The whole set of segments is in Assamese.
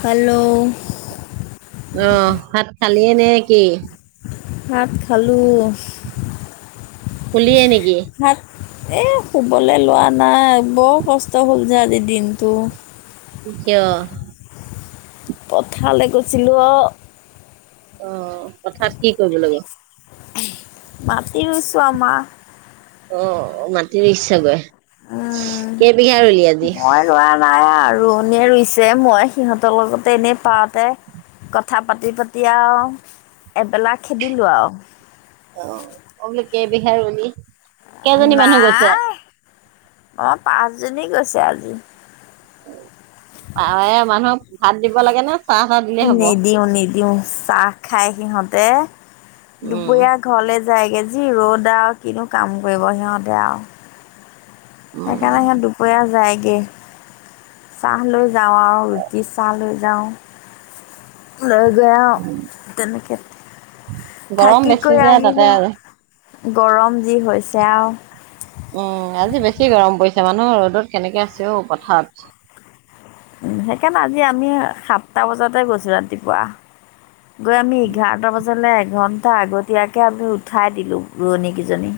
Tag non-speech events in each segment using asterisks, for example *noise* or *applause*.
খালোঁ অহ ভাত খালে নে কি। ভাত খালোঁ। খুলিয়ে নেকি। এ শুবলৈ লোৱা নাই বৰ কষ্ট হ'ল যে আজিৰ দিনটো। *unintelligible* পথাৰলৈ গৈছিলো অ'। অ' পথাৰত কি কৰিব লৈ‌ গ মাটি গোচোৱা আমা অ' অ' মাটিৰ ৰুই চা গৈ। উম, কেই বিঘা ৰুলি আজি? ৰুৱনীয়ে ৰুইছে মই সিহঁতৰ লগতে এনেই পাতে কথা পাতি পাতি আৰু। এবেলা খেদিলোঁ আৰু। কে বিঘা ৰুলি? কেইজনী মানুহ গৈছে? নাই, মই পাঁচ পাচঁজনী গৈছে আজি। অ' এয়া মানুহক ভাত দিব লাগে ন? নিদিও নিদিও, চাহ খাই সিহঁত। তে উম, দুপৰীয়া ঘৰলে যায়গৈ যি ৰ'দ আৰু কিনো কাম কৰিব সিহঁতে আও। উম। সেইকাৰণে সিহ দুপৰীয়া যায়। গে, চাহ লৈ যাওঁ আৰু ৰুটি চাহ লৈ যাওঁ। লৈ গৈ অও তেনেকে গৰম থাকি বেছি কৈ যে তাতে আহিলো। আৰু। গৰম যি হৈছে আৰু। উম আজি বেছি গৰম পৰিছে মানুহ ৰ'দত কেনেকে আছে অ' পথাৰত। উ সেইকাৰণে আজি আমি সাতটা বজাতে গৈছো ৰাতিপুৱা। গৈ আমি এঘাৰটা বজাত আচ এঘণ্টা আগতীয়াকৈ আমি উঠাই দিলোঁ, ৰোৱনীকেইজনী।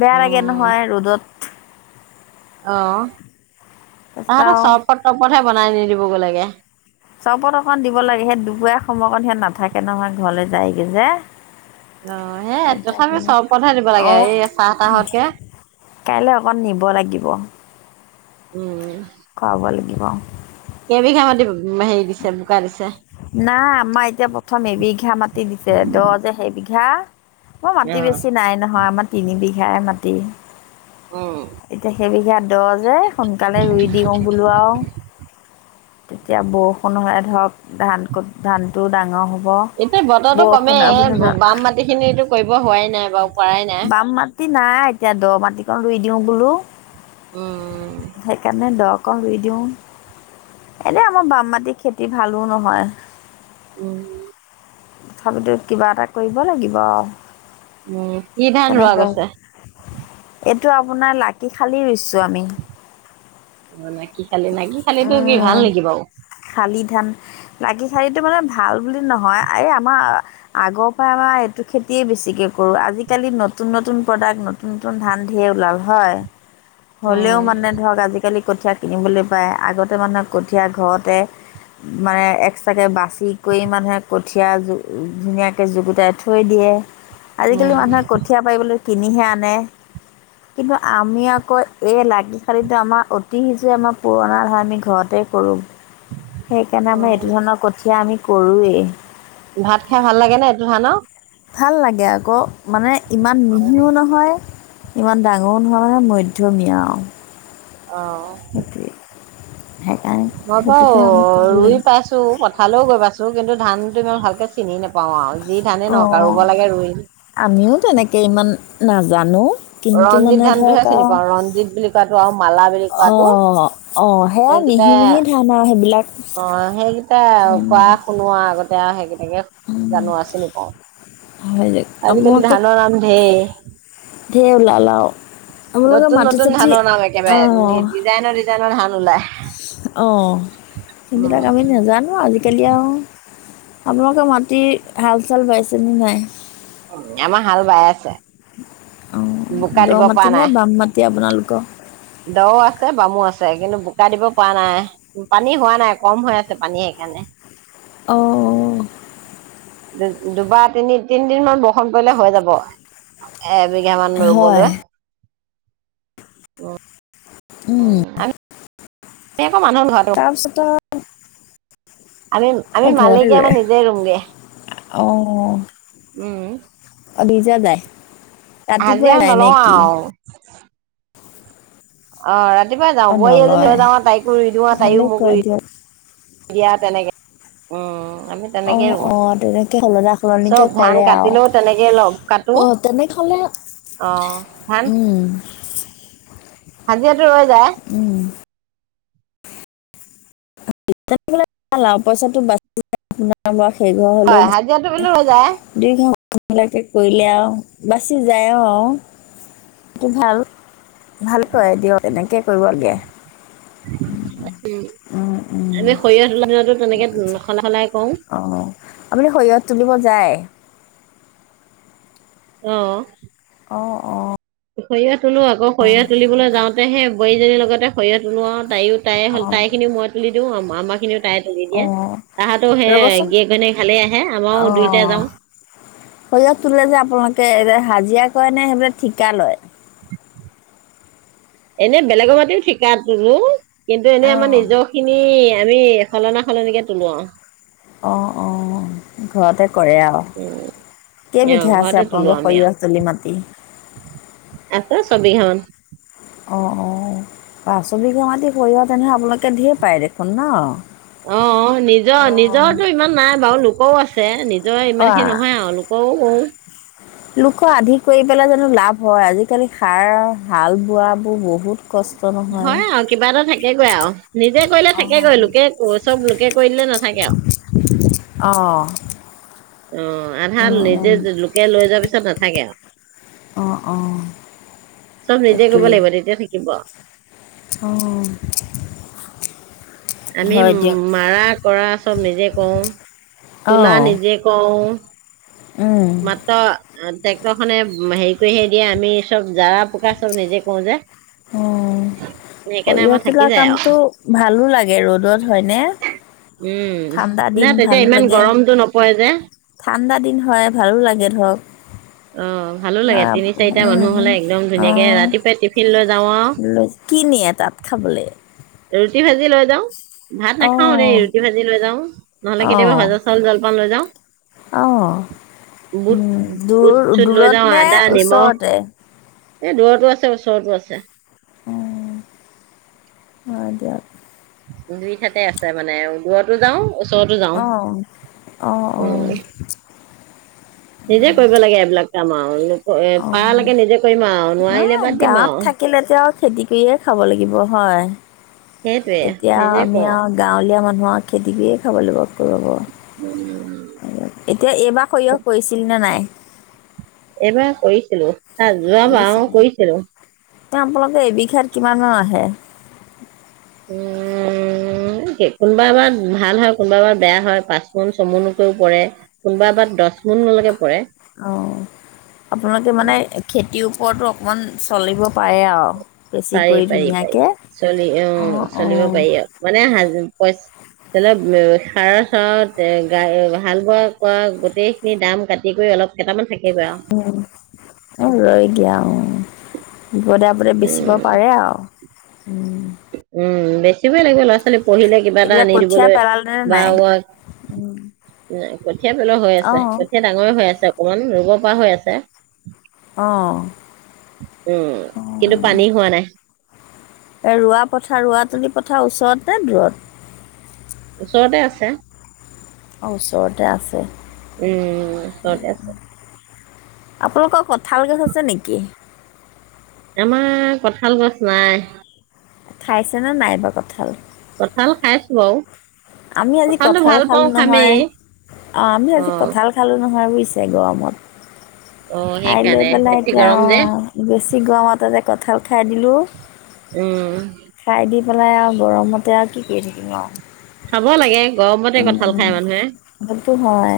বেয়া লাগে উম, নহয় ৰ'দত। অ'। তাৰপিছত তাহাঁতৰ আৰু চৰবত তৰবতহে বনাই দিলোঁ। *unintelligible* লাগে। চৰবত অকণ দিব লাগে, সেই দুপৰীয়া সময় অকণ সিহত নাথাকে নহয় ঘৰলে যায়গৈ যে। অ' সেইয়াই এটা তথাপিও বিল- চৰবত হে দিব লাগে অ' এই চাহ তাহতকে। কাইলৈ অকণ দিব লাগিব। উম। খোৱাব লাগিব। কেবিঘা মাটি হেৰি দিছে, বোকা দিছে? নাই আমাৰ এতিয়া প্ৰথম এবিঘা মাটি দিছে দ' যে, সেইবিঘা মই মাটি অ'। বেছি নাই নহয়, আমাৰ তিনি বিঘ সেয়াই মাটি উম, এতিয়া সেইবিঘাত দহ যে। সোনকালে ৰুই দিওঁ বোলো আৰু। তেতিয়া বৰষুণলে ধৰক ধান ক'ত ধান টো ডাঙৰ হ'ব। এতিয়া বতৰো বৰষুণ কমেই বাম মাটি খিনিটো কৰিব হোৱাই নাই। বাৰু পৰাই নাই। বাম মাটি নাই এতিয়া দ' মাটি লৈ দিওঁ বোলো। উম, সেইকাৰণে দক কৰিই দিওঁ এনেই আমাৰ বাম মাটিৰ খেতি ভালো নহয়। উম। তথাপিতো কিবা এটা কৰিব লাগিব। উম, কি ধান ৰোৱা সেইকাৰণে দহ গৈছে? এইটো আপোনাৰ লাকি হালী ৰুইছো আমি। অ', নাকি খালে নাকি খালেতো কি ভাল উম, নেকি বাৰু? শালি ধান লাগি শাৰীটো মানে ভাল বুলি নহয়। এই আমাৰ আগৰ পৰা আমাৰ এইটো খেতিয়ে বেছিকে কৰোঁ আজিকালি নতুন নতুন প্ৰডাক্ট নতুন নতুন ধান ধেৰ ওলাল হয়। হ'লেও উম, মানে ধৰক আজিকালি কঠীয়া কিনিবলৈ পায় আগতে মানুহে কঠীয়া ঘৰতে মানে এক্সট্ৰাকৈ বাচি ল'বলৈ কৰি মানুহে কঠীয়া জু ধুনীয়াকৈ জুগুটাই থৈ দিয়ে। উম, আজিকালি মানুহে কঠীয়া পাৰিবলৈ কিনিহে আনে, কিন্তু আমি আকৌ এই লাগিশালীটো আমাৰ অতি সিজে আমাৰ পুৰণা হয় আমি ঘৰতে কৰোঁ। সেইকাৰণে আমাৰ এইটো অ', ধৰণৰ কঠিয়া আমি কৰোৱেই। ভাত খাই ভাল লাগে নে এইটো ধানৰ? ভাল লাগে আকৌ, মানে ইমান মিহিও নহয় ইমান ডাঙৰ নহয় মধ্যমীয়া আৰু। অ', অকে। *inaudible* মই বাৰু ৰুই পাইছো পথাৰলৈ গৈ পাইছো কিন্তু ধানটো ইমান ভালকে চিনি নাপ অ', আমিও তেনেকে ইমান নাজানো। কিন্তু মানে ৰঞ্জিত ধৰক ধানটোহে চিনি আৰু পাওঁ, ৰঞ্জিত বুলি কোৱা ৰম মালা বুলি কোৱাটো অ' অ' সেয়া সেইকেইটা, মিহি মিহি ধান আৰু সেইবিলাক। অ সেইকেইটা উম, কোৱা শুনো আৰু আগতে আৰু সেইকেইটা তাকে উম, জানো আৰু চিনি পাওঁ হয় দিয়ক। আজিকালি আপোনালোকে ধানৰ নাম ঢেৰ, ঢেৰ ওলাল আৰু। আপোনালোকে নতুন মাটি নতুন চাটি ধানৰ নাম একেবাৰে ডিজাইনৰ ডিজাইনৰ ধান তলা অ সেইবিলাক, আমি নাজানো আজিকালি আৰু। আপোনালোকৰ মাটিৰ হাল চাল বাইছেনে নাই? উম, আমাৰ হাল বাই আছে। অঁ বোকা দ দিব পৰা মাটি নে নাই, বাম মাটি আপোনালোকৰ দ আছে, বামো আছে কিন্তু বোকা দিব পৰা নাই, পানী হোৱা নাই কম হৈ আছে পানী সেইকাৰণে অঁ দু দুবাৰ, তিনি তিনিদিন মান বৰষুণ পৰিলে হৈ যাব, এ বিঘা মান হয় ৰুবলৈ, উম। উম। এ মানুহৰ ভৰাটো আমি, আমি আৰু ঘৰতে মালিকে ৰুৱে আমাৰ নিজে ৰুংগে উম। অভিযা যায় *unintelligible* আজি ৰাতিপুৱাই আৰু যায় নলওঁ, নে কি আৰু অ। ৰাতিপুৱা যাওঁ, অঁ বোৱাৰী এজনী নলয় লৈ যাওঁ, তাইকো ৰুই দিওঁ, তাইও ভালেই মোক কৰে ৰুই দিয়ক দিয়ে। দিয়া, তেনেকে। উম আমি তেনেকে অহ, ৰুওঁ অহ, তেনেকে সলনা-সলনিকে চব ধান কৰে, আৰু, কাটিলেও তেনেকে ল কাটো আৰু তেনে হলে, অ উম, হাজিৰা ৰৈ যায়। পইচাটো *unintelligible* হয়, হাজিৰাটো বোলো ৰৈ যায়। বিলাকে কৰিলে আৰু বাচি যায় আৰু আৰু সেইটো ভাল। ভাল পোৱাই দিয়ক, তেনেকে কবাৰগ *unintelligible* *unintelligible* উ', উম, আমি সৰিয়হ তোলা দিনতো তেনেকে সলাই সলাই কৰো অ, আপুনি সৰিয়হত তুলিব যায়? অহ। অ। অ। সৰিয়হ তোলো, আকৌ সৰিয়হ তুলিবলৈ যাওঁতেহে বোৱাৰীজনীৰ লগতে সৰিয়হ তোলো, আৰু তাইয়ো-তাই-তাই খিনি মই তুলি দিওঁ‌ আৰু আ-আমাক অ', ৰ'বচোন, গিৰিয়েক ঘৈণীয়েক ভালেই আহে আমাৰো দুইটা যাওঁ অ', সৰিয়হ তোলে যে, আপোনালোকে এ হাজিৰা কৰেনে, সেইবিলাক ঠিকা লয়? এনেই বেলেগৰ মাটিও ঠিকাত *unintelligible* কিন্তু এনেই, আমাৰ অঁ নিজৰখিনি আমি সলনা, সলনিকে তোলোঁ আৰু। অ', অ', ঘৰতে কৰে আৰু উম অ কেইবিঘা আছে ঘৰতে তোলো আপোনালোকৰ আমি সৰিয়হ আৰু তলি মাটি? আছে ছবিঘা মান অ', অ', বা ছবিঘা মাটি সৰিয়হ তেনেহ'লে আপোনালোকে ধেৰ পায় দেখোন ন? অ', নিজৰ, অঁ নিজৰটো ইমান নাই বাৰু, লোকও আছ চে, নিজ নিজৰে ইমানখিনি অঁ নহয়, আৰু লোকৰো কৰোঁ। লোকৰ আধি কৰি পেলাই জানো লাভ হয়? আজিকালি সাৰ হাল বোৱাবোৰ বহুত কষ্ট নহয় হয়, আৰু কিবা এটা থাকেগৈ আৰু নিজে কৰিলে অঁ থাকেগৈ লোকে চব লোকে কৰি দিলে নাথাকে অঁ আৰু। অ', আধা অঁ নিজে লোকে লৈ যোৱাৰ পিছত নাথাকে আৰু। অ', অ', চব নিজে কৰিব তাকে লাগিব তেতিয়া থাকিব অ'। আমি মাৰা কৰা চব নিজে কৰোঁ। তোলা অঁ নিজে কৰোঁ। অঁ মাত্ৰ ট্ৰেক্টৰখনে হেৰি কৰিহে দিয়ে, আমি চব জাৰা পোকা চব নিজে কৰো যে অ', সেইকাৰণে সৰিয়হ আমাৰ থাকি তোলা যায় আৰু কামটো ভালো লাগে ৰ'দত হয়নে? উম, ঠাণ্ডা না দিন তেতিয়া ভালো ইমান লাগে গৰমটো নপৰে যে ঠাণ্ডা দিন হয়, ভালো লাগে ধৰক। অ', ভালো লাগে হয় তিনি, চাৰিটা মানুহ উম হ'লে একদম অ ধুনীয়াকে ৰাতিপুৱাই টিফিন লৈ যাওঁ আৰু। লৈ কি নিয়ে তাত খাবলে? ৰুটি, ভাজি লৈ যাওঁ। ভাত অ নাখাওঁ দেই ৰুটি, ভাজি লৈ যাওঁ, নহ'লে কেতিয়াবা ভজা চাউল জলপান লৈ যাওঁ। *inaudible* অহ, বুট উম দ বুট চুট লৈ যাওঁ দূৰত নে আদা নিমখ ওচৰতে? এই দূৰতো আছে, ওচৰতো আছে। অ দিয়ক। দুই ঠাইতে আছে। মানে দূৰতো যাও, অহ-অহ-অহ। উম নিজে কৰিব লাগে এইবিলাক। কাম আও। অ' ন বাদ দিম গাঁৱত আৰু থাকিলেটো আৰু খেতি কৰিয়ে খাব লাগিব হয়। সেইটোৱে এতিয়া নিজে আমি কওঁ আৰু গাঁৱলীয়া মানুহ। গাঁৱত খেতি কৰিয়ে খাব লাগিব। এতিয়া এইবাৰ সৰিয়হ কৰিছিল নে নাই? এইবাৰ কৰিছিলো। হ যোৱা বাৰু কৰিছিলে কৰিছিলো। আপোনালোকে এবিঘাত কিমান মান আহে? কোনোবা এবাৰ ভাল হয়, কোনোবা এবাৰ বেয়া হয়, পাঁচ মোন ছমোনকৈও পৰে, কোনোবা এবাৰ দহ মোনলৈকে পৰে। অ' আপোনালোকে মানে খেতিও, ওপৰটো অকণমান চলিব পাৰে আৰু। বেছি কৰি পাৰি-পাৰি-পাৰি ধুনীয়াকে অ চলি অ অ চলিব পাৰি আৰু মানে হাজ পইচা। সাৰৰ চাৰত গা হাল বোৱা কৰা গোটেই খিনি দাম কাটি কৰি অলপ কেইটামান থাকি উ অ হৈ দিয়া আও। বিপদে অপদে বেচিব উম, পাৰে আও। উম, বেচিবই লৰা-ছোৱালী পঢ়িলে কিবা এটা এইবিলাক আনি কঠীয়া দিবলৈ পেলালে নে বা নাই উম কঠীয়া পেলোৱা হৈ অ আছে কঠীয়া ডাঙৰে হৈ আছে। অকন ৰুব পৰা হৈ আছে। অ উম' কিন্তু পানী হোৱা নাই। এ ৰোৱা পথাৰ ৰোৱাতুলি পথাৰ ওচৰত তে দূৰত ওচৰতে আছে। অ' ওচৰতে আছে। উম' ওচৰতে আছে। আপোনালোকৰ কঁঠাল গছ আছে নেকি? আমাৰ কঠাল গছ নাই। খাইছে নে নাই এইবাৰ কঁঠাল। কঁঠাল খাইছো আও। আমি আজি কঁঠাল খালো নহয়, আ আমি আজি অ', কঁঠাল খালো নহয় বুইছে। এ গৰমত। অ', খাই লৈ সেইকাৰণে পেলাই বেছি এতিয়া গৰম অ, যে। বেছি গৰমতে যে কঁঠাল খাই। দিলোঁ। উম। খাই দি পেলাই আৰু গৰমতে আৰু কি কৰি থাকিম আৰু। খাব লাগে। গৰমতে উম কঁঠাল খায় মানুহে, সেইটো হয়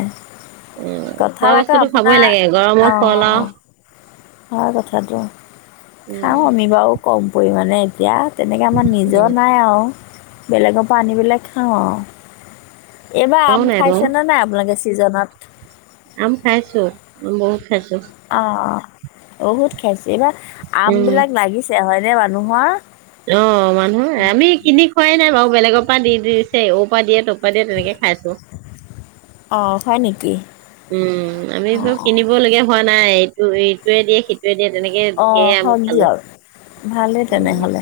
অ কঁঠাল খোৱা আকৌ বস্তুটো খাবই আপোনাৰ লাগে গৰমৰ ফল অঁ আও। হয় কথাটো, খাওঁ আমি বাৰু কম প পৰিমাণে এতিয়া। তেনেকে আমাৰ নিজৰ উম, নাই আও। বেলেগৰ পৰা আনি পেলাই খাওঁ আও। এইবাৰ খোৱাও আম নাই বাৰু। খাইছে নে নাই আপোনালোকে? সিজা ভাট। আম খাইছো বহুত খাইছো। অ', বহুত খাইছো এইবাৰ আম উম, বিলাক লাগিছে হয় *unintelligible* মানুহৰ অ', মানুহ আমি কিনি খোৱাই নাই বাৰু। বেলেগৰ পা দি দিছে ওপা দিয়ে তপা অ' হয় নেকি? উম, আমি অঁ *unintelligible* অঁ কিনিব লগীয়া হোৱা হোৱা নাই ইটোয়ে দিয়ে সিটোৱে দিয়ে তেনেকে ধেৰ অ' আম হক খালো দিয়ক ভালেই তেনেহলে।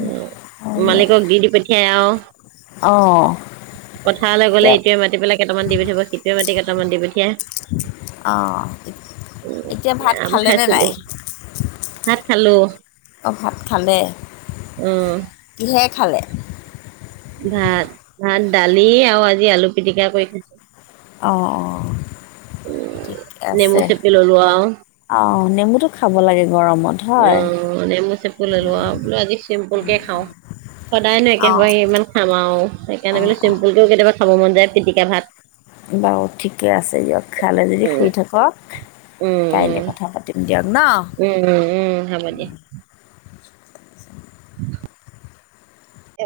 উম, হয় দিয়ক মালিকক দি, দি পিন *unintelligible* অঁ পথাৰলে এতিয়া গ'লে ইটোৱে মাতি পেলাই কেইটামান দি পঠাব সিটোৱে মাতি কেইটা কেইটা মান দি পঠিয়াই। অ এতিয়া ভাত আম খালেনে খাইছিলো নাই ভাত খালোঁ অ ভাত খালে উম কিহেৰে খালে ভাত ভাত দালি আও আজি আলু পিটিকা কৰি খাইছোঁ অ অ ঠিকে নেমু আছে চেপি ললো আৰু অ নেমুটো খাব লাগে গৰমত হয় উম নেমু চেপি ললোঁ আও বোলো আজি চিম্পুলকে খাও সদায় নো অঁ একেসোপাকে কিমান খাম আও সেইকাৰণে অঁ বোলো অঁ চিম্পুলকেও কেতিয়াবা খাব খাব মন যায় পিটিকা ভাত বাৰু ঠিকে আছে দিয়ক খালে যদি উম শুই থাকক উম উম কাইলে কথা পাতিম দিয়ক। ন উম উম উম হব দিয়া *unintelligible* *inaudible* অ